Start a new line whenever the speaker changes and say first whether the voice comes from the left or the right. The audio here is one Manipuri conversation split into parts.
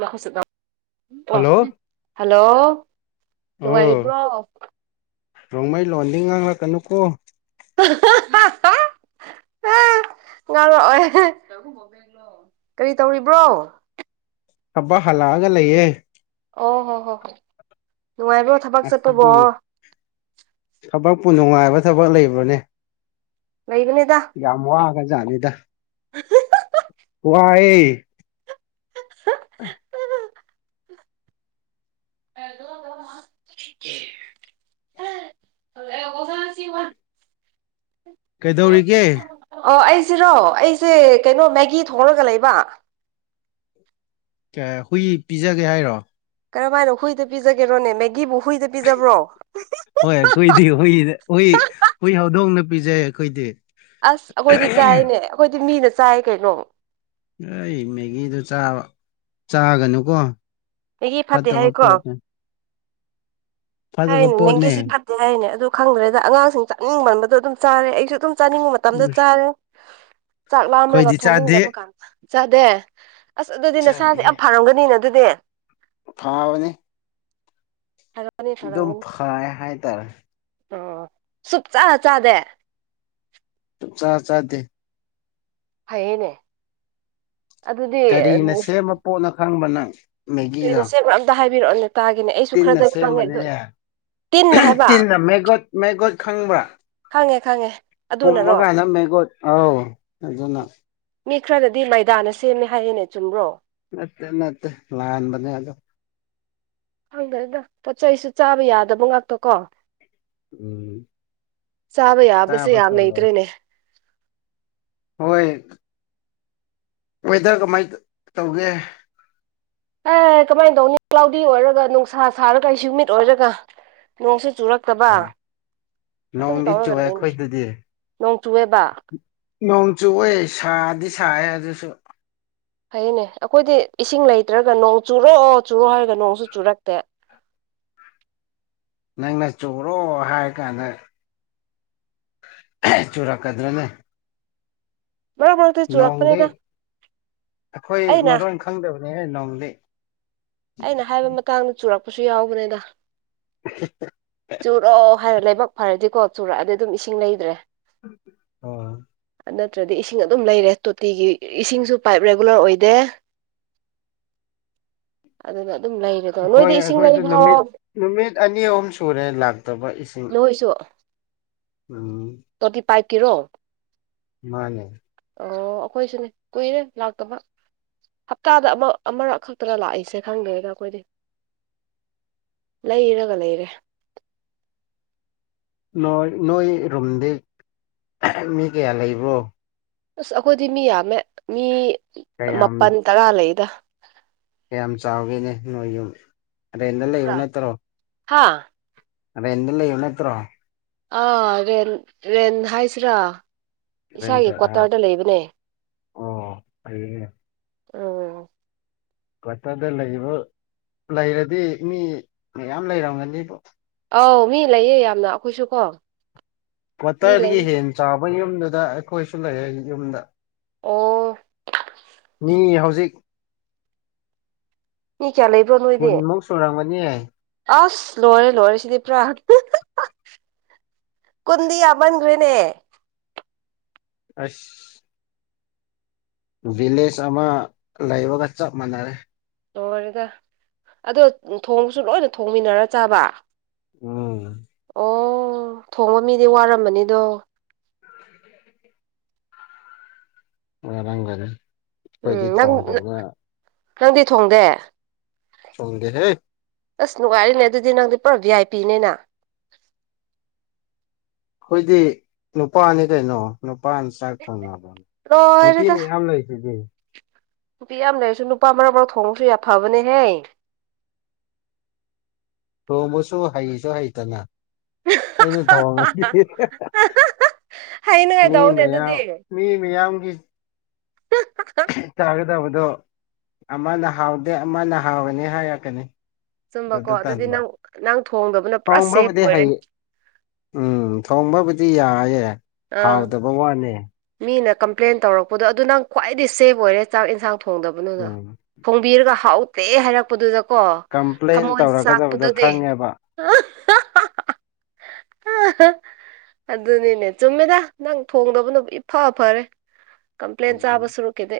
right: ꯂꯈꯁ
left: ꯍꯜꯂꯣ
right: ꯍꯜꯂꯣ ꯅꯨꯡꯉꯥꯏꯔꯤꯕ꯭ꯔꯣ
left: ꯔꯣꯡꯃꯩ ꯂꯣꯟꯗꯤ ꯉꯥꯡꯂꯛꯀꯅꯨꯀꯣ
right: [inaudible] [unintelligible] ꯉꯥꯡꯔꯛꯑꯣ ꯀꯔꯤ ꯇꯧꯔꯤꯕ꯭ꯔꯣ
left: ꯍꯕ ꯍꯜꯂꯒ ꯂꯩꯌꯦꯦ
right: ꯑꯣ ꯍꯣ ꯍꯣ ꯍꯣ ꯅꯨꯡꯉꯥꯏꯕ꯭ꯔꯣ ꯊꯕꯛ ꯆꯠꯇꯧꯕꯣ
left: ꯑꯁꯤꯗꯤ ꯊꯕꯛꯄꯨ ꯅꯨꯡꯉꯥꯏꯕ ꯊꯕꯛ ꯂꯩꯕꯅꯦ
right: ꯃꯩꯒꯅꯤꯗ
left: ꯖꯅꯤꯗ ꯋꯥꯏ ꯑ
right: ꯑ
left: ꯀꯩꯗꯧꯔꯤꯒꯦ
right: ꯑꯣ ꯑꯩꯁꯤꯔꯣ ꯑꯩꯁꯦ ꯀꯩꯅꯣ ꯃꯦꯒꯤ ꯊꯣꯛꯂꯒ ꯂꯩꯕ
left: ꯀ ꯍꯨꯏ ꯄꯤꯖꯒꯦ ꯍꯥꯏꯔꯣ
right: ꯀꯔꯝꯍꯥꯏꯅꯣ ꯍꯨꯏꯗ ꯄꯤꯖꯒꯦꯔꯣꯅꯦ ꯃꯦꯒꯤꯕꯨ ꯍꯨꯏꯗ ꯄꯤꯖꯕ꯭ꯔꯣ
left: ꯍꯣꯏ ꯀꯣꯏꯗꯤꯏ ꯍꯧꯗꯣꯡꯅ ꯄꯖꯧ ꯑꯈꫭꯏꯗꯤ
right: ꯑꯁ ꯑꯩꯈꯣꯏꯗꯤ ꯆꯥꯏꯅꯦ ꯑꯩꯈꯣꯏꯗꯤ ꯃꯤꯅ ꯆꯥꯏ ꯀꯩꯅꯣ
left: ꯑꯩ ꯃꯦꯒꯤꯗꯨꯥꯕ ꯆꯥꯒꯅꯨꯀꯣ
right: ꯃꯦꯒꯤ ꯐꯠꯇꯦ
left: ꯐꯠꯇꯕ
right: ꯍꯥꯏꯀꯣ
left: ꯄꯣꯠ
right: ꯍꯥꯏꯅꯦ ꯃꯦꯡꯒꯤꯁꯤ ꯐꯠꯇꯦ ꯍꯥꯏꯅꯦ ꯑꯗꯨ ꯈꯪꯗ꯭ꯔꯦꯗ ꯑꯉꯥꯡꯁꯤꯡ ꯆꯥꯅꯤꯡ ꯃꯥꯟꯕꯗꯣ ꯑꯗꯨꯝ ꯆꯥꯔꯦ ꯑꯩꯁꯨ ꯑꯗꯨꯝ ꯆꯥꯅꯤꯡꯕ ꯃꯇꯝꯗ
left: ꯎꯁ
right: ꯆꯥꯔꯦ ꯆꯥꯛ ꯂꯥꯝꯔꯒ
left: ꯑꯩꯈꯣꯏꯗꯤ ꯆꯥꯗꯦ
right: ꯊꯣꯡꯅꯤꯡꯗꯕ ꯀꯥꯟꯗ ꯆꯥꯗꯦ ꯑꯁ ꯑꯗꯨꯗꯤ ꯅꯁꯥꯁꯦ ꯌꯥꯝ ꯐꯥꯔꯝꯒꯅꯤꯅ ꯑꯗꯨꯗꯤ
left: ꯐꯥꯕꯅꯤ
right: ꯐꯔꯝꯒꯅꯤ
left: ꯑꯗꯨꯝ
right: ꯐꯔꯝꯒꯅꯤ
left: ꯐꯥꯏ ꯍꯥꯏ ꯇꯔ
right: ꯑꯣ ꯁꯨꯛꯆꯥꯥ ꯆꯥꯗꯦ
left: ꯆꯥ ꯆꯥꯗꯦ
right: ꯐꯩꯌꯦꯅꯦ ꯑꯗꯨꯗꯤ
left: ꯐꯪ ꯃꯅꯨꯡ ꯑꯪ
right: ꯀꯨꯏꯅꯣ ꯁꯦꯡꯕ ꯑꯝꯇ ꯍꯥꯏꯕꯤꯔꯛꯑꯣꯅꯦ ꯇꯥꯒꯦꯅꯦ ꯑꯩꯁꯨ
left: ꯇꯤꯟꯅ
right: ꯈꯔꯗꯤ ꯈꯪꯉꯦ ꯑꯗꯨ
left: ꯁꯦꯝꯕꯅꯤꯅꯦ
right: ꯇꯤꯟꯅ ꯍꯥꯏꯕ
left: ꯇꯤꯟꯅ ꯃꯦꯒꯣꯠ ꯃꯦꯒꯣꯠ ꯈꯪꯕ꯭ꯔꯥ
right: ꯈꯪꯉꯦ ꯈꯪꯉꯦ ꯑꯗꯨꯅꯔꯣ
left: ꯄꯨꯨꯝꯃꯒꯅꯃꯦꯒꯣꯠ ꯑ ꯑꯗꯨꯅ
right: ꯃꯤ ꯈꯔꯗꯗꯤ ꯃꯩꯗꯥꯅ ꯁꯦꯝꯃꯦ ꯍꯥꯏꯌꯦꯦꯡꯅ ꯆꯨꯝꯕ꯭ꯔꯣ
left: ꯅꯠꯇꯦ ꯅꯠꯇ ꯂꯍꯥꯟꯕꯅꯦꯗꯣ
right: ꯍꯪꯗꯅꯤꯗ ꯄꯣꯠ ꯆꯩꯁꯨ ꯆꯥꯕ ꯌꯥꯗꯕ ꯉꯥꯛꯇꯣ ꯀꯣ
left: ꯎꯝ
right: ꯆꯥꯕ ꯌꯥꯕꯁꯦ
left: ꯆꯥꯕ
right: ꯌꯥꯝ
left: ꯇꯜꯂꯦ
right: ꯂꯩꯇ꯭ꯔꯦꯅꯦ
left: ꯍꯣꯏ ꯋꯦꯗꯔ ꯀꯃꯥꯏ ꯇꯧꯒꯦ
right: ꯑꯦ ꯀꯃꯥꯏꯅ ꯇꯧꯅꯤ ꯀ꯭ꯂꯥꯎꯗꯤ ꯑꯣꯏꯔꯒ ꯅꯨꯡꯁꯥ ꯁꯥꯔꯒ ꯏꯁꯨꯃꯤꯠ ꯑꯣꯏꯔꯒ ꯅꯣꯡꯁꯨ ꯆꯨꯔꯛꯇꯕ
left: ꯑꯣ
right: ꯑꯗꯨꯝ
left: ꯅꯣꯡꯗꯤ
right: ꯇꯧꯔꯒ
left: ꯆꯨꯑꯦ
right: ꯂꯩꯅꯤ
left: ꯑꯩꯈꯣꯏꯗꯗꯤ
right: ꯅꯣꯡ ꯆꯨꯑꯦꯕ
left: ꯅꯣꯡꯆꯨ ꯑꯣꯏ ꯁꯥꯗꯤ ꯁꯥꯏꯦ ꯑꯗꯨꯁꯨ
right: ꯐꯩꯅꯦ ꯑꯩꯈꯣꯏꯗꯤ ꯏꯁꯤꯡ ꯂꯩꯇ꯭ꯔꯒ ꯅꯣꯡ ꯆꯨꯔꯛꯑꯣ ꯆꯨꯔꯛꯑꯣ ꯍꯥꯏꯔꯒ ꯅꯣꯡ ꯆ ꯨ ꯆꯨꯔꯛꯇꯦ
left: ꯅꯪꯅ ꯆꯨꯔꯣ ꯍꯥꯏꯔ ꯀꯥꯟꯗ ꯆꯨꯔꯥ ꯀꯗꯔꯅꯦ
right: ꯃꯔꯛ ꯃꯔꯛꯇ
left: ꯅꯣꯡꯗꯤ
right: ꯆꯨꯔꯛꯄꯅꯤꯗ
left: ꯑꯩꯈꯣꯏ
right: ꯑꯩꯅ
left: ꯃꯔꯣꯟ ꯈꯪꯗꯕꯅꯤꯍꯦ ꯅꯣꯡꯗꯤ
right: ꯑꯩꯅ ꯍꯥꯏꯕ ꯃꯇꯥꯡꯗ ꯆꯨꯔꯛꯄꯁꯨ ꯌꯥꯎꯕꯅꯦꯗ ꯆꯨꯔꯛꯑꯣ ꯐꯔꯦ ꯂꯕꯛ ꯐꯔꯗꯤꯀꯣ ꯆꯨꯔꯛꯑꯗꯤ ꯑꯗꯨꯝ ꯏꯁꯤꯡ ꯂꯩꯗ꯭ꯔꯦ
left: ꯑ
right: ꯅꯠꯇ꯭ꯔꯗꯤ ꯏꯁꯤꯡ ꯑꯗꯨꯝ ꯂꯩꯔꯦ ꯇꯣꯇꯤꯒꯤ ꯏꯁꯤꯡꯁꯨ ꯄꯥꯏꯞ ꯔꯦꯒꯨꯂꯔ ꯑꯣꯏꯗꯦ ꯑꯗꯨ ꯑꯗꯨꯝ ꯂꯩꯔꯦꯗꯣ
left: ꯍꯣꯏ
right: ꯅꯣꯏꯗꯤ ꯏꯁꯤꯡ
left: ꯑꯩꯈꯣꯏꯁꯨ
right: ꯂꯩꯕ꯭ꯔꯣ
left: ꯅꯨꯃꯤꯠ ꯅꯨꯃꯤꯠ ꯑꯅꯤ ꯑꯍꯨꯝ ꯁꯨꯔꯦ ꯂꯥꯛꯇꯕ
right: ꯅꯣꯏꯁꯨ [unintelligible]
left: ꯑꯅꯤ
right: ꯀꯤꯔꯣ
left: ꯃꯥꯅꯦ
right: ꯑꯣ ꯑꯩꯈꯣꯏꯁꯨꯅꯦ ꯀꯨꯏꯔꯦ ꯂꯥꯛꯇꯕ ꯍꯞꯇꯥꯗ ꯑꯃ ꯑꯃꯔꯛ ꯈꯛꯇꯅꯦ ꯂꯥꯛꯏꯁꯦ ꯈꯪꯗꯦꯗ ꯑꯩꯈꯣꯏꯗꯤ ꯂꯩꯔꯒ ꯂꯩꯔꯦ
left: ꯅꯣꯏ ꯅꯣꯏ ꯔꯨꯝꯗꯤ ꯃꯤ ꯀꯌꯥ ꯂꯩꯕ꯭ꯔꯣ
right: ꯑꯁ ꯑꯩꯈꯣꯏꯗꯤ ꯃꯤ ꯌꯥꯝꯃꯦ ꯃꯤ
left: ꯀꯌꯥꯝ
right: ꯃꯥꯄꯜ ꯇꯔꯥ ꯂꯩꯗ
left: ꯀꯌꯥꯝ ꯆꯥꯎꯒꯦꯅꯦ ꯅꯣꯏ ꯔꯨꯝ ꯔꯦꯟꯗ ꯂꯩꯕ ꯅꯠꯇ꯭ꯔꯣ
right: ꯍꯥꯥ
left: ꯔꯦꯟꯗ ꯂꯩꯕ ꯅꯠꯇꯔꯣ
right: ꯑꯥ ꯔꯦꯟ ꯔꯦꯟ ꯍꯥꯏꯁꯤ꯭ꯔ
left: ꯑꯣ
right: ꯎꯝ
left: ꯀ꯭ꯋꯥꯇꯔꯗ ꯂꯩꯕ ꯂꯩꯔꯗꯤ ꯃꯤ ꯃꯌꯥꯝ ꯂꯩꯔꯝꯒꯅꯤꯕꯣ
right: ꯑꯧ ꯃꯤ ꯂꯩꯌꯦ ꯌꯥꯝꯅ ꯑꯩꯈꯣꯏꯁꯨ ꯀꯣ ꯃꯤ ꯂꯩ
left: ꯀꯋꯥꯇꯔꯒꯤ ꯍꯦꯟ ꯆꯥꯎꯕ ꯌꯨꯝꯗꯨꯗ ꯑꯩꯈꯣꯏꯁꯨ ꯂꯩ ꯌꯨꯝꯗ
right: ꯑꯣ
left: ꯃꯤ ꯍꯧꯖꯤꯛ
right: ꯃꯤ ꯀꯌꯥ ꯂꯩꯕ꯭ꯔꯣ ꯅꯣꯏꯗꯤ
left: ꯍ
right: ꯑꯁ ꯂꯣꯏꯔꯦ ꯂꯣꯏꯔꯦ ꯁꯤꯗꯤ ꯄꯨꯔꯥ ꯀꯨꯟꯗꯤ ꯌꯥꯃꯟꯈꯔꯦꯅꯦ
left: ꯑꯁ ꯚꯤꯂꯦꯖ ꯑꯃ ꯂꯩꯥꯕꯒ ꯆꯞ ꯃꯥꯟꯅꯔꯦ
right: ꯂꯣꯏꯔꯦꯗ ꯑꯗꯣ ꯊꯣꯡꯁꯨ ꯂꯣꯏꯅ ꯊꯣꯡꯃꯤꯟꯅꯔ ꯆꯥꯕ
left: ꯎꯝ
right: ꯑꯣ ꯊꯣꯡꯕ ꯃꯤꯗꯤ ꯋꯥꯔꯝꯃꯅꯤꯗꯣ
left: ꯋꯥꯔꯝꯒꯅꯤ
right: ꯎꯝ
left: ꯑꯩꯈꯣꯏꯗꯤ
right: ꯅꯪ
left: ꯊꯣꯡꯗꯕꯅꯤꯅ
right: ꯅꯪꯗꯤ ꯊꯣꯡꯗꯦ
left: ꯊꯣꯡꯗꯦꯍꯦ
right: ꯑꯁ ꯅꯨꯡꯉꯥꯏꯔꯤꯅꯦ ꯑꯗꯨꯗꯤ ꯅꯪꯗꯤ ꯄꯨꯔꯥ ꯚꯤ ꯑꯥꯏ ꯄꯤꯅꯦꯅ
left: ꯑꯩꯈꯣꯏꯗꯤ ꯅꯨꯄꯥꯅꯤ ꯀꯩꯅꯣ ꯅꯨꯄꯥꯅ ꯆꯥꯛ ꯊꯣꯡꯅꯕꯔꯣ ꯅꯨꯄꯤ
right: ꯂꯣꯏꯔꯦꯗ
left: ꯃꯌꯥꯝ ꯂꯩꯁꯤꯗꯤ
right: ꯅꯨꯄꯤ ꯌꯥꯝ ꯂꯩꯔꯁꯨ ꯅꯨꯄꯥ ꯃꯔꯛ ꯃꯔꯛ ꯊꯣꯡꯕꯁꯨ ꯌꯥꯝ ꯐꯕꯅꯦꯍꯦ [inaudible]
left: ꯊꯣꯡꯕꯁꯨ ꯍꯩꯁꯨ ꯍꯩꯇꯅ ꯑꯩꯅ ꯊꯣꯡꯉꯗꯤ ꯃꯤ
right: ꯍꯩꯅꯉꯥꯏꯗꯧꯅꯦ
left: ꯃꯌꯥꯝ
right: ꯑꯗꯨꯗꯤ
left: ꯃꯤ ꯃꯌꯥꯝꯒꯤ ꯄꯤꯖꯕꯗꯣ ꯑꯃꯅ ꯍꯥꯎꯇꯦ ꯑꯃꯅ ꯍꯥꯎꯔꯕꯅꯤ ꯍꯥꯏꯔꯛꯀꯅꯤ
right: ꯆꯨꯝꯕꯀꯣ
left: ꯑꯗꯨꯗ
right: ꯑꯗꯨꯗꯤ
left: ꯇꯟꯕ
right: ꯅꯪ ꯅꯪ ꯊꯣꯡꯗꯕꯅ ꯄꯨꯔꯥ ꯁꯦꯞ
left: ꯊꯣꯡꯕꯕꯨꯗꯤ
right: ꯑꯣꯏꯔꯦ
left: ꯍꯩ ꯎꯝ ꯊꯣꯡꯕꯕꯨꯗꯤ ꯌꯥꯏꯑꯦ
right: ꯑꯥ
left: ꯍꯥꯎꯗꯕ ꯋꯥꯅꯦ
right: ꯃꯤꯅ ꯀꯝꯄ꯭ꯂꯦꯟ ꯇꯧꯔꯛꯄꯗꯣ ꯑꯗꯨ ꯅꯪ ꯈ꯭ꯋꯥꯏꯗꯤ ꯁꯦꯐ ꯑꯣꯏꯔꯦ ꯆꯥꯛ ꯌꯦꯟꯁꯥꯡ ꯊꯣꯡꯗꯕꯗꯨꯗ
left: ꯎꯝ
right: ꯊꯣꯡꯕꯤꯔꯒ ꯍꯥꯎ ꯀꯩ ꯍꯥꯏꯔꯛꯄꯗꯨꯗ ꯀꯣ
left: ꯀꯝꯄ꯭ꯂꯦꯟ
right: ꯊꯃꯣꯏ
left: ꯇꯧꯔꯛꯀꯗꯕꯗꯣ
right: ꯆꯥꯛꯄꯗꯨꯗꯤ
left: ꯈꯪꯉꯦꯕ
right: ꯑꯗꯨꯅꯤꯅꯦ ꯆꯨꯝꯃꯤꯗ ꯅꯪ ꯊꯣꯡꯗꯕꯅꯕꯨ ꯏꯐ ꯐꯔꯦ ꯀꯝꯄ꯭ꯂꯦꯟ
left: ꯎꯝ
right: ꯆꯥꯕ ꯁꯔꯨꯛꯀꯤꯗꯤ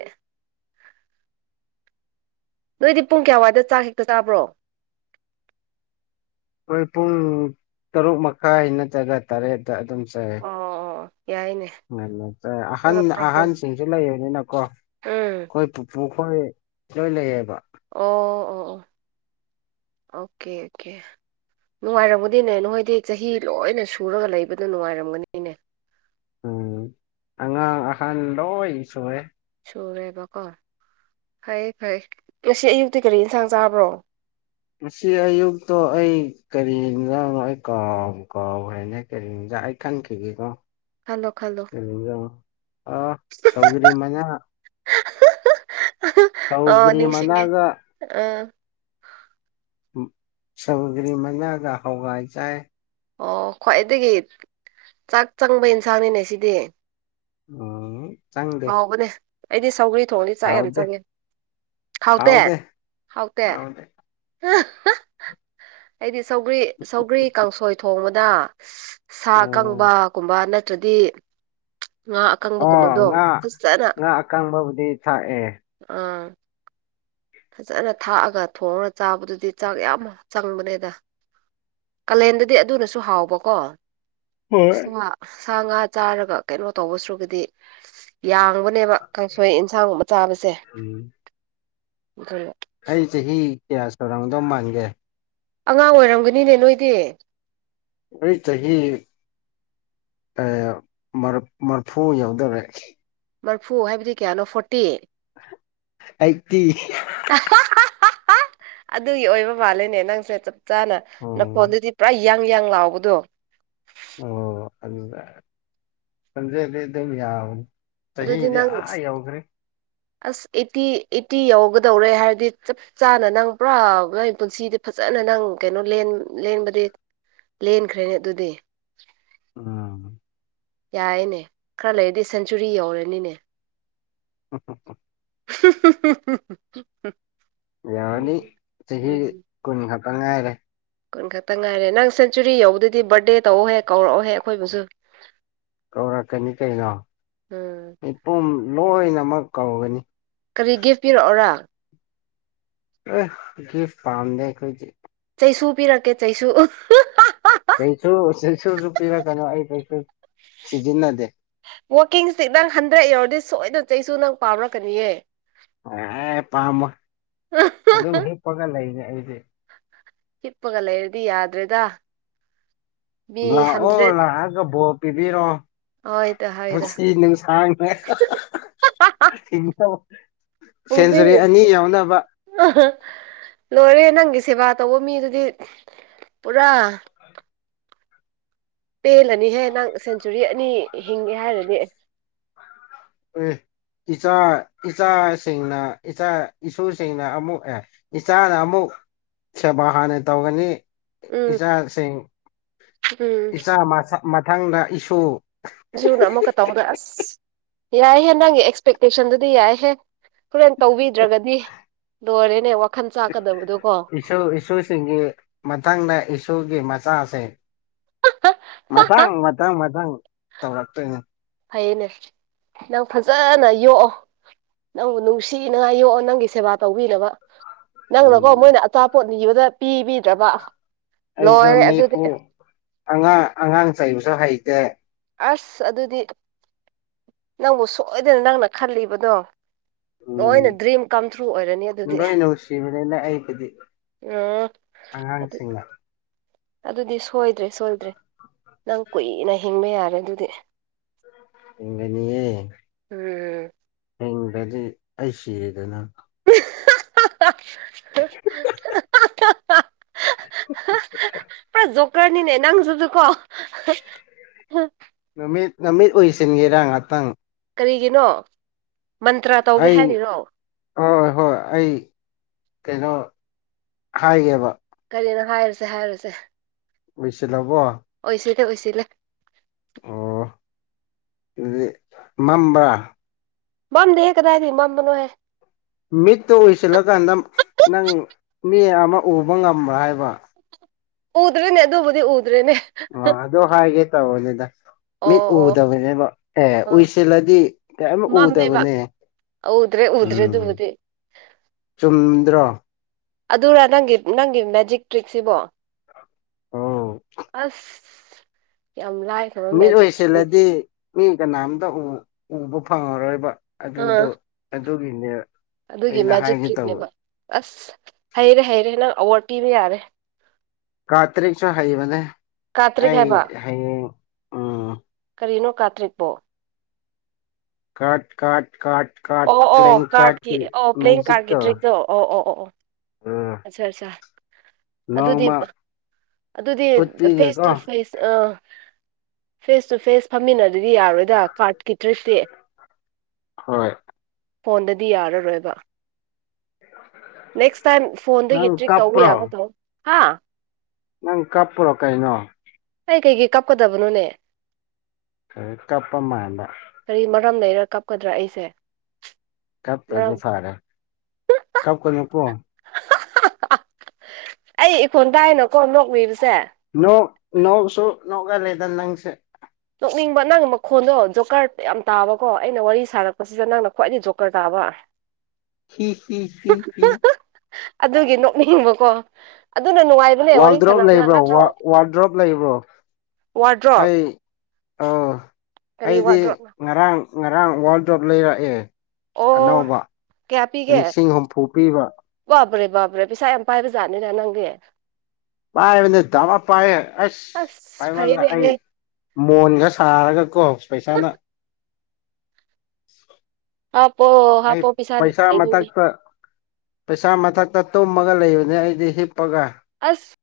right: ꯅꯣꯏꯗꯤ ꯄꯨꯡ ꯀꯌꯥ ꯋꯥꯏꯗ ꯆꯥꯛ ꯍꯦꯛꯇ ꯆꯥꯕ꯭ꯔꯣ
left: ꯑꯩꯈꯣꯏ ꯄꯨꯡ ꯇꯔꯨꯛ ꯃꯈꯥꯏ ꯅꯠꯇ꯭ꯔꯒ ꯇꯔꯦꯠꯇ ꯑꯗꯨꯝ ꯆꯥꯏꯌꯦ
right: ꯑꯣ ꯑꯣ ꯌꯥꯏꯅꯦ
left: ꯑꯍꯜ
right: ꯄꯨꯔꯥ ꯄ꯭ꯔꯣꯄꯔ
left: ꯑꯍꯜꯁꯤꯡꯁꯨ ꯂꯩꯕꯅꯤꯅꯀꯣ
right: ꯎꯝ
left: ꯑꯩꯈꯣꯏ ꯄꯨꯄꯨ ꯍꯣꯏ ꯂꯣꯏ ꯂꯩꯌꯦꯕ
right: ꯑꯣ ꯑꯣ ꯑꯣ ꯑꯣꯀꯦ ꯑꯣꯀꯦ ꯅꯨꯡꯉꯥꯏꯔꯝꯒꯅꯤꯅꯦ ꯅꯈꯣꯏꯗꯤ ꯆꯍꯤ ꯂꯣꯏꯅ ꯁꯨꯔꯒ ꯂꯩꯕꯗꯣ ꯅꯨꯡꯉꯥꯏꯔꯝꯒꯅꯤꯅꯦ
left: ꯎꯝ ꯑꯉꯥꯡ ꯑꯍꯜ ꯂꯣꯏꯅ ꯁꯨꯔꯦ
right: ꯁꯨꯔꯦꯕꯀꯣ ꯐꯩ ꯐꯩ ꯉꯁꯤ ꯑꯌꯨꯛꯇꯤ ꯀꯔꯤ ꯏꯟꯁꯥꯡ ꯆꯥꯕ꯭ꯔꯣ
left: ꯉꯁꯤ ꯑꯌꯨꯛꯇꯣ ꯑꯩ ꯀꯔꯤ ꯏꯟꯖꯥꯡꯅꯣ ꯑꯩ ꯀꯥꯎꯕꯨ ꯀꯥꯎꯈ꯭ꯔꯦꯅꯦ ꯀꯔꯤ ꯌꯥꯏ ꯈꯥꯟ ꯀꯒꯀꯣ
right: ꯈꯜꯂꯣ ꯈꯜꯂꯣ
left: ꯑ ꯁꯧꯒꯔꯤ ꯃꯅ
right: ꯑꯣ ꯅꯤꯡꯁꯤꯦꯡꯉꯦ
left: ꯃꯅꯥꯒ ꯁꯃꯒ꯭ꯔꯤ ꯃꯅꯥꯒ ꯍꯋꯥꯏ ꯆꯥꯏ
right: ꯑꯣ ꯈ꯭ꯋꯥꯏꯗꯒꯤ ꯆꯥꯛ ꯆꯪꯕ ꯑꯦꯟꯁꯥꯡꯅꯤꯅꯦ ꯁꯤꯗꯤ
left: ꯎꯝ ꯆꯪꯗꯦ
right: ꯍꯥꯎꯕꯅꯦ ꯑꯩꯗꯤ ꯁꯧꯒꯔꯤ ꯊꯣꯡꯉꯅꯤ ꯆꯥꯛ ꯌꯥꯝ
left: ꯍꯥꯎꯗꯦ
right: ꯆꯪꯉꯦ ꯍꯥꯎꯇꯦ
left: ꯍꯥꯎꯗꯦ
right: ꯍꯥꯎꯇꯦ
left: ꯍꯥꯎꯗꯦ
right: ꯑꯩꯗꯤ ꯁꯧꯒꯔꯤ ꯁꯧꯒ꯭ꯔꯤ ꯀꯥꯡꯁꯣꯏ ꯊꯣꯡꯕꯗ ꯁꯥ
left: ꯎꯝ
right: ꯑꯀꯪꯕꯒꯨꯝꯕ ꯅꯠꯇ꯭ꯔꯗꯤ ꯉꯥ ꯑꯀꯪꯕ
left: ꯑꯣ
right: ꯀꯨꯝꯕꯗꯣ
left: ꯉꯥ
right: ꯐꯖꯅ
left: ꯉꯥ ꯑꯀꯪꯕꯕꯨꯗꯤ ꯊꯥꯛꯑꯦ
right: ꯑꯥ ꯐꯖꯅ ꯊꯥꯛꯑꯒ ꯊꯣꯡꯉꯒ ꯆꯥꯕꯗꯨꯗꯤ ꯆꯥꯛ ꯌꯥꯝ ꯆꯪꯕꯅꯦꯗ ꯀꯥꯂꯦꯟꯗꯗꯤ ꯑꯗꯨꯅꯁꯨ ꯍꯥꯎꯕꯀꯣ
left: ꯍꯣꯏ
right: ꯁꯥ ꯁꯥ ꯉꯥ ꯆꯥꯔꯒ ꯀꯩꯅꯣ ꯇꯧꯕꯁꯨꯒꯗꯤ ꯌꯥꯡꯕ ꯅꯦꯕ ꯀꯥꯡꯁꯣꯏ ꯌꯦꯟꯁꯥꯡꯒꯨꯝꯕ ꯆꯥꯕꯁꯦ
left: ꯎꯝ
right: ꯑꯗꯨꯅ
left: ꯑꯩ ꯆꯍꯤ ꯀꯌꯥ ꯁꯔꯥꯡꯗꯣ ꯃꯥꯟꯒꯦ
right: ꯑꯉꯥꯡ ꯑꯣꯏꯔꯝꯒꯅꯤꯅꯦ ꯅꯣꯏꯗꯤ
left: ꯑꯏ ꯆꯍꯤꯍꯤ ꯃꯔꯐꯨ ꯌꯥꯎꯗꯔꯦ
right: ꯃꯔꯐꯨ ꯍꯥꯏꯕꯗꯤ ꯀꯌꯥꯅꯣ ꯐꯣꯔꯇꯤ
left: ꯑꯩꯇꯤ
right: ꯑ ꯍꯥꯍꯥꯍꯥ ꯑꯗꯨꯒꯤ ꯑꯣꯏꯕ ꯃꯥꯂꯦꯅꯦ ꯅꯪꯁꯦ ꯆꯞ ꯆꯥꯅ
left: ꯎꯝ
right: ꯅꯈꯣꯟꯗꯗꯤ ꯄꯨꯔꯥ ꯌꯥꯡ ꯌꯥꯡ ꯂꯥꯎꯕꯗꯣ
left: ꯑꯣ ꯑꯗꯨꯖ ꯑꯗꯨꯝ ꯌꯥ
right: ꯑꯗꯨꯗꯤ
left: ꯆꯍꯤꯗꯤ
right: ꯅꯪ
left: ꯑꯥ ꯌꯥꯎꯈ꯭ꯔꯦ
right: ꯑꯁ ꯑꯩꯠꯇꯤ ꯑꯩꯠꯇꯤ ꯌꯎꯒꯗꯧꯔꯦ ꯍꯥꯏꯔꯗꯤ ꯆꯞ ꯆꯥꯅ ꯅꯪ ꯄꯨꯔꯥ ꯅꯪ ꯄꯨꯟꯁꯤꯗꯤ ꯐꯖꯅ ꯅꯪ ꯀꯩꯅꯣ ꯂꯦꯟꯕꯗꯤ ꯂꯦꯟꯈ꯭ꯔꯦꯅꯦ ꯑꯗꯨꯗꯤ
left: ꯎꯝ
right: ꯌꯥꯌꯦꯅꯦ ꯈꯔ ꯂꯩꯔꯗꯤ ꯁꯦꯟꯆꯨꯔꯤ ꯌꯧꯔꯅꯤꯅꯦ
left: ꯎꯝ ꯎ ꯎꯝ
right: ꯍꯍꯍꯍꯍ
left: ꯌꯎꯂꯤ ꯆꯍꯤ ꯀꯨꯟꯈꯇꯉꯥꯏꯔꯦ
right: ꯀꯨꯟ ꯈꯛꯇ ꯉꯥꯏꯔꯦ ꯅꯪ ꯁꯦꯟꯆꯨꯔꯤ ꯌꯧꯕꯗꯗꯤ ꯕꯥꯔꯠꯗꯦ ꯇꯧꯑꯣꯍꯦ ꯀꯧꯔꯛꯑꯣꯍꯦ ꯑꯩꯈꯣꯏꯕꯨꯁꯨ
left: ꯀꯧꯔꯛꯀꯅꯤ ꯀꯩꯅꯣ
right: ꯎꯝ
left: ꯃꯤꯄꯨꯝ ꯂꯣꯏꯅꯃꯛ ꯀꯧꯒꯅꯤ
right: ꯀꯔꯤ ꯒꯤꯐ ꯄꯤꯔꯛꯑꯣꯔ
left: ꯑꯦ ꯒꯤꯞ ꯄꯝꯗꯦꯈꯣꯏꯗꯤ
right: ꯆꯩꯁꯨ ꯄꯤꯔꯛꯀꯦ ꯆꯩꯁꯨ
left: ꯆꯩꯁꯨ ꯆꯩꯁꯨꯁꯨ ꯄꯤꯔꯛꯀꯅꯨ ꯑꯩ ꯀꯩꯁꯨ ꯁꯤꯖꯤꯟꯅꯗꯦ
right: ꯋꯥꯀꯤꯡ ꯏꯁꯇꯤꯛ ꯅꯪ ꯍꯟꯗ꯭ꯔꯛ ꯌꯧꯔꯗꯤ ꯁꯣꯏꯗꯅ ꯆꯩꯁꯨ ꯅꯪ ꯄꯥꯝꯔꯛꯀꯅꯤꯑ
left: ꯑꯦ ꯄꯥꯝꯃꯣꯢ ꯑꯗꯨꯝ ꯍꯤꯞꯄꯒ ꯂꯩꯅꯤ ꯑꯩꯁꯦ
right: ꯍꯤꯄꯒ ꯂꯩꯔꯗꯤ ꯌꯥꯗ꯭ꯔꯦꯗ ꯃꯤ
left: ꯂꯥꯛꯑꯣ
right: ꯍꯟꯗ꯭ꯔꯦꯠ
left: ꯂꯥꯛꯑꯒꯕꯣ ꯄꯤꯕꯤꯔꯣ
right: ꯍꯣꯏꯗ ꯍꯣꯏꯗ
left: ꯄꯨꯟꯁꯤ ꯅꯨꯡꯁꯥꯡꯅ ꯍꯤꯡ
right: ꯄꯨꯨꯡꯁꯤ ꯂꯣꯏꯔꯦ ꯅꯪꯒꯤ ꯁꯦꯕꯥ ꯇꯧꯕ ꯃꯤ ꯑꯗꯨꯗꯤ ꯄꯨꯔꯥ ꯄꯦꯜꯂꯅꯤꯍꯦ ꯅꯪ ꯁꯦꯟꯆꯨꯔꯤ ꯑꯅꯤ ꯍꯤꯡꯒꯦ ꯍꯥꯏꯔꯅꯦ
left: ꯎ ꯏꯆꯥ ꯏꯆꯥꯁꯤꯡꯅ ꯏꯆꯥ ꯏꯁꯨꯁꯤꯡꯅ ꯑꯃꯨꯛ ꯏꯆꯥꯅ ꯑꯃꯨꯛ ꯁꯦꯕꯥ ꯍꯥꯟꯅ ꯇꯧꯒꯅꯤ
right: ꯎꯝ
left: ꯏꯆꯥꯁꯤꯡ
right: ꯎꯝ
left: ꯏꯆꯥ ꯃ ꯃꯊꯪꯗ ꯏꯁꯨ
right: ꯁꯨꯅ ꯑꯃꯨꯛꯀ ꯇꯧꯕꯗ ꯑꯁ ꯌꯥꯏꯍꯦ ꯅꯪꯒꯤ ꯑꯦꯛꯁꯄꯦꯛꯇꯦꯁꯟꯗꯨꯗꯤ ꯌꯥꯏꯍꯦ ꯍꯣꯔꯦꯟ ꯇꯧꯕꯤꯗ꯭ꯔꯒꯗꯤ ꯂꯣꯏꯔꯦꯅꯦ ꯋꯥꯈꯜ ꯆꯥꯛꯀꯗꯕꯗꯣꯀꯣ
left: ꯏ ꯏꯁꯨꯁꯤꯡꯒꯤ ꯃꯊꯪꯗ ꯏꯁꯨꯒꯤ ꯃꯆꯥꯁꯦ ꯃꯊꯪ ꯃꯊꯪ ꯃꯊꯪ ꯇꯧꯔꯛꯇꯣꯏꯅꯦ
right: ꯍꯌꯦꯅꯦ ꯅꯪ ꯐꯖꯅ ꯌꯣꯛꯑꯣ ꯅꯪꯕꯨ ꯅꯨꯡꯁꯤꯅꯉꯥꯏ ꯌꯣꯛꯑꯣ ꯅꯪꯒꯤ ꯁꯦꯕꯥ ꯇꯧꯕꯤꯅꯕ ꯅꯪꯅꯀꯣ
left: ꯎꯝ
right: ꯃꯣꯏꯅ ꯑꯆꯥꯄꯣꯠ ꯅꯤꯕꯗ ꯄꯤꯕꯤꯗ꯭ꯔꯕ
left: ꯑꯩꯁꯨ
right: ꯂꯣꯏꯔꯦ ꯑꯗꯨꯗꯤ
left: ꯃꯤꯄꯨ ꯑꯉꯥꯡ ꯑꯉꯥꯡ ꯆꯩꯕꯁꯨ ꯍꯩꯇꯦ
right: ꯑꯁ ꯑꯗꯨꯗꯤ ꯅꯪꯕꯨ ꯁꯣꯏꯗꯅ ꯅꯪꯅ ꯈꯜꯂꯤꯕꯗꯣ ꯂꯣꯏꯅ
left: ꯎꯝ
right: ꯗ꯭ꯔꯤꯝ ꯀꯝ ꯊ꯭ꯔꯨ ꯑꯣꯏꯔꯅꯤ ꯑꯗꯨꯗꯤ ꯎꯝ ꯑꯗꯨ
left: ꯑꯉꯥꯡꯁꯤꯡ
right: ꯑꯗꯨꯗꯤ ꯁꯣꯏꯗ꯭ꯔꯦ ꯁꯣꯏꯗ꯭ꯔꯦ ꯅꯪ ꯀꯨꯏꯅ ꯍꯤꯡꯕ ꯌꯥꯔꯦ ꯑꯗꯨꯗꯤ
left: ꯍꯤꯡꯒꯅꯤꯌꯦ
right: ꯎꯝ
left: ꯍꯤꯡꯒꯗꯤ ꯑꯩ ꯁꯤꯔꯦꯗꯅ
right: [unintelligible] ꯄꯨꯔꯥ ꯖꯣꯀꯔꯅꯤꯅꯦ ꯅꯪꯁꯨꯁꯨꯀꯣ
left: ꯅꯨꯃꯤꯠ ꯅꯨꯃꯤꯠ ꯑꯣꯏꯁꯤꯟꯒꯦꯔ ꯉꯍꯥꯛꯇꯪ
right: ꯀꯔꯤꯒꯤꯅꯣ ꯃꯟꯇ꯭ꯔ ꯇꯧꯒꯦ
left: ꯑꯩ
right: ꯍꯥꯏꯔꯤꯔꯣ
left: ꯍ ꯍꯣꯏ ꯑꯩ ꯀꯩꯅꯣ ꯍꯥꯏꯒꯦꯕ
right: ꯀꯔꯤꯅ ꯍꯥꯏꯔꯁꯦ ꯍꯥꯏꯔꯁꯦ
left: ꯑꯣꯏꯁꯜꯂꯥꯕꯣ
right: ꯑꯣꯏꯁꯤꯂꯦ
left: ꯑꯣ ꯑꯗꯨꯗꯤ ꯃꯝꯕ꯭ꯔꯥ
right: ꯃꯝ ꯗꯦ ꯀꯗꯥꯏ ꯊ ꯃ ꯃꯅꯣꯍꯦ
left: ꯃꯤꯠꯇꯨ ꯑꯣꯏꯁꯤꯜꯂꯀꯥꯟꯗ ꯅꯪ ꯃꯤ ꯑꯃ ꯎꯕ ꯉꯝꯕ꯭ꯔꯥ ꯍꯥꯏꯕ
right: ꯎꯗ꯭ꯔꯦꯅꯦ ꯑꯗꯨꯕꯨꯗꯤ ꯎꯗ꯭ꯔꯦ
left: ꯑ ꯑꯗꯣ ꯍꯥꯏꯦ ꯇꯕꯅꯦꯗ ꯃꯤꯠ
right: ꯑꯣ ꯑꯣ
left: ꯎꯗꯕꯅꯦꯕ ꯑꯦ
right: ꯑꯣ
left: ꯎꯏꯁꯤꯜꯂꯗꯤ ꯀꯌꯥꯃꯛ ꯎꯗꯕꯅꯦ
right: ꯍꯧꯗ꯭ꯔꯦ ꯎꯗ꯭ꯔꯦ ꯑꯗꯨ
left: ꯎꯝ
right: ꯎꯗꯦ
left: ꯆꯨꯝꯗ꯭ꯔꯣ
right: ꯑꯗꯨꯔ ꯅꯪꯒꯤ ꯅꯪꯒꯤ ꯃꯦꯖꯤꯛ ꯇ꯭ꯔꯤꯛꯁꯤꯕꯣ
left: ꯑꯣ
right: ꯑꯁ ꯀ ꯂꯑ ꯊꯔ
left: ꯃꯤꯠ
right: ꯃꯦꯖꯤꯛ
left: ꯑꯣꯏꯁꯤꯜꯂꯗꯤ ꯃꯤ ꯀꯅꯥꯝꯇ ꯎꯕ ꯐꯪꯉꯔꯣꯏꯕ
right: ꯑꯥ
left: ꯑꯗꯨꯗꯣ ꯑꯗꯨꯒꯤꯅꯦꯕ
right: ꯑꯗꯨꯒꯤ ꯃꯦꯖꯤꯛ ꯇ꯭ꯔꯤꯛꯅꯦꯕ ꯑꯁ ꯍꯩꯔꯦ ꯍꯩꯔꯦ ꯅꯪ ꯑꯋꯥꯠ ꯄꯤꯕ ꯌꯥꯔꯦ
left: ꯀꯥ ꯇꯔꯦꯛꯁꯨ ꯍꯩꯕꯅꯦ
right: ꯀꯥꯇ꯭ꯔꯤꯛ
left: ꯑꯩ
right: ꯍꯥꯏꯕ
left: ꯍꯌꯦꯌꯦꯡ
right: ꯀꯔꯤꯅꯣ ꯀꯥꯇ꯭ꯔꯤꯛꯄꯣ
left: ꯀꯥꯠ ꯀꯥꯠ ꯀ ꯀꯥ
right: ꯑꯣ ꯑꯣ
left: ꯀꯥ
right: ꯀꯥꯔꯠꯀꯤ ꯑꯣ ꯄ꯭ꯂꯦꯌꯤꯡ
left: ꯃꯦꯖꯤꯛ
right: ꯀꯥꯔꯠꯀꯤ
left: ꯇ
right: ꯇ꯭ꯔꯤꯛꯇꯣ ꯑꯣ ꯑꯣ ꯑꯣ ꯑꯣ ꯑꯠꯆꯥ ꯑꯠꯆꯥ ꯑꯗꯨꯗꯤ
left: ꯅꯣꯡꯃ
right: ꯑꯗꯨꯗꯤ ꯐꯦꯁ
left: ꯎꯠꯄꯤꯒꯦꯀꯣ
right: ꯇꯨ ꯐꯦꯁ ꯑ ꯐꯦꯁ ꯇꯨ ꯐꯦꯁ ꯐꯝꯃꯤꯟꯅ ꯑꯗꯨꯗꯤ ꯌꯥꯔꯣꯏꯗ ꯀꯥꯔꯠꯀꯤ ꯗ꯭ꯔꯤꯁꯇꯦ
left: ꯍꯣꯏ
right: ꯐꯣꯟꯗꯗꯤ ꯌꯥꯔꯔꯣꯏꯕ ꯅꯦꯛꯁ ꯇꯥꯏꯝ ꯐꯣꯟꯗꯒꯤ
left: ꯅꯪ
right: ꯇ꯭ꯔꯤꯛ ꯇꯧꯕ
left: ꯀꯞꯄ꯭ꯔꯣ
right: ꯌꯥꯒ ꯇꯣ ꯍꯥ
left: ꯅꯪ ꯀꯄꯔꯣ ꯀꯥꯏꯅꯣ
right: ꯑꯩ ꯀꯩꯀꯩ ꯀꯥꯞꯀꯗꯕꯅꯣꯅꯦ
left: ꯍ ꯀꯄꯃꯟꯕ
right: ꯀꯔꯝ ꯂꯩꯔ ꯀꯞꯀꯗ꯭ꯔꯥ ꯑꯩꯁꯦ
left: ꯀ ꯇꯖꯦ
right: ꯃꯔꯝ
left: ꯐꯔꯦ ꯀꯞ ꯀꯅꯤ ꯀ
right: ꯑꯩ ꯏꯈꯣꯟ ꯇꯥꯏꯅꯀꯣ ꯅꯣꯛꯃꯤꯁ
left: ꯅꯣꯡ ꯅꯣꯡꯁꯨ ꯅꯣꯡꯒ ꯂꯩꯗ ꯅꯪꯁꯦ
right: ꯀꯛꯅꯤꯡꯕ ꯅꯪꯒꯤ ꯃꯈꯣꯟꯗꯣ ꯖꯣꯀꯔ ꯌꯥꯝ ꯇꯥꯕꯀꯣ ꯑꯩꯅ ꯋꯥꯔꯤ ꯁꯥꯔꯛꯄꯁꯤꯗ ꯅꯪꯅ ꯈ꯭ꯋꯥꯏꯗꯒꯤ ꯖꯣꯀꯔ ꯇꯥꯕ
left: ꯍꯤ ꯍꯤ ꯍꯤ ꯍꯤ
right: ꯑꯗꯨꯒꯤ ꯅꯣꯛꯅꯤꯡꯕꯀꯣ ꯑꯗꯨꯅ ꯅꯨꯡꯉꯥꯏꯕꯅꯦ ꯋꯥꯔꯤ
left: ꯋꯥꯜꯗ꯭ꯔꯣꯞ
right: ꯁꯥꯟꯅꯕꯗ
left: ꯂꯩꯕ꯭ꯔꯣ
right: ꯅꯠꯇ꯭ꯔꯣ
left: ꯋꯥꯜꯗ꯭ꯔꯣꯞ ꯂꯩꯕ꯭ꯔꯣ
right: ꯋꯥꯔꯗ꯭ꯔꯣꯞ
left: ꯑꯩ ꯑꯣ
right: ꯀꯔꯤ
left: ꯑꯩꯗꯤ
right: ꯋꯥꯔꯗ꯭ꯔꯣꯞꯅꯣ
left: ꯉꯔꯥꯡ ꯉꯔꯥꯡ ꯋꯥꯔꯜ ꯗ꯭ꯔꯣꯞ ꯂꯩꯔꯛꯑꯦ
right: ꯑꯣ
left: ꯑꯅꯧꯕ
right: ꯀꯌꯥ ꯄꯤꯒꯦ
left: ꯂꯤꯁꯤꯡ ꯍꯨꯝꯐꯨ ꯄꯤꯕ
right: ꯕꯥꯕ꯭ꯔꯦ ꯕꯥꯕ꯭ꯔꯦ ꯄꯩꯁꯥ ꯌꯥꯝ ꯄꯥꯏꯕꯖꯥꯠꯅꯤꯅ ꯅꯪꯒꯤ
left: ꯄꯥꯏꯕꯅꯦ ꯕ ꯄꯥꯏꯌꯦ ꯑꯁ
right: ꯑꯁ
left: ꯄꯥꯏꯕ ꯑꯩ
right: ꯐꯔꯦꯅꯦꯍꯦ
left: ꯃꯣꯟꯒ ꯁꯥꯔꯒꯀꯣ ꯄꯩꯁꯥꯅ
right: ꯍꯥꯞꯄꯣ
left: ꯑꯩ
right: ꯍꯥꯞꯄꯣ
left: ꯄꯩꯁꯥ
right: ꯂꯩꯕꯒꯤ
left: ꯃꯊꯛꯇ ꯄꯩꯁꯥ ꯃꯊꯛꯇ ꯇꯨꯝꯃꯒ ꯂꯩꯕꯅꯦ ꯑꯩꯗꯤ ꯍꯤꯞꯄꯒ
right: ꯑꯁ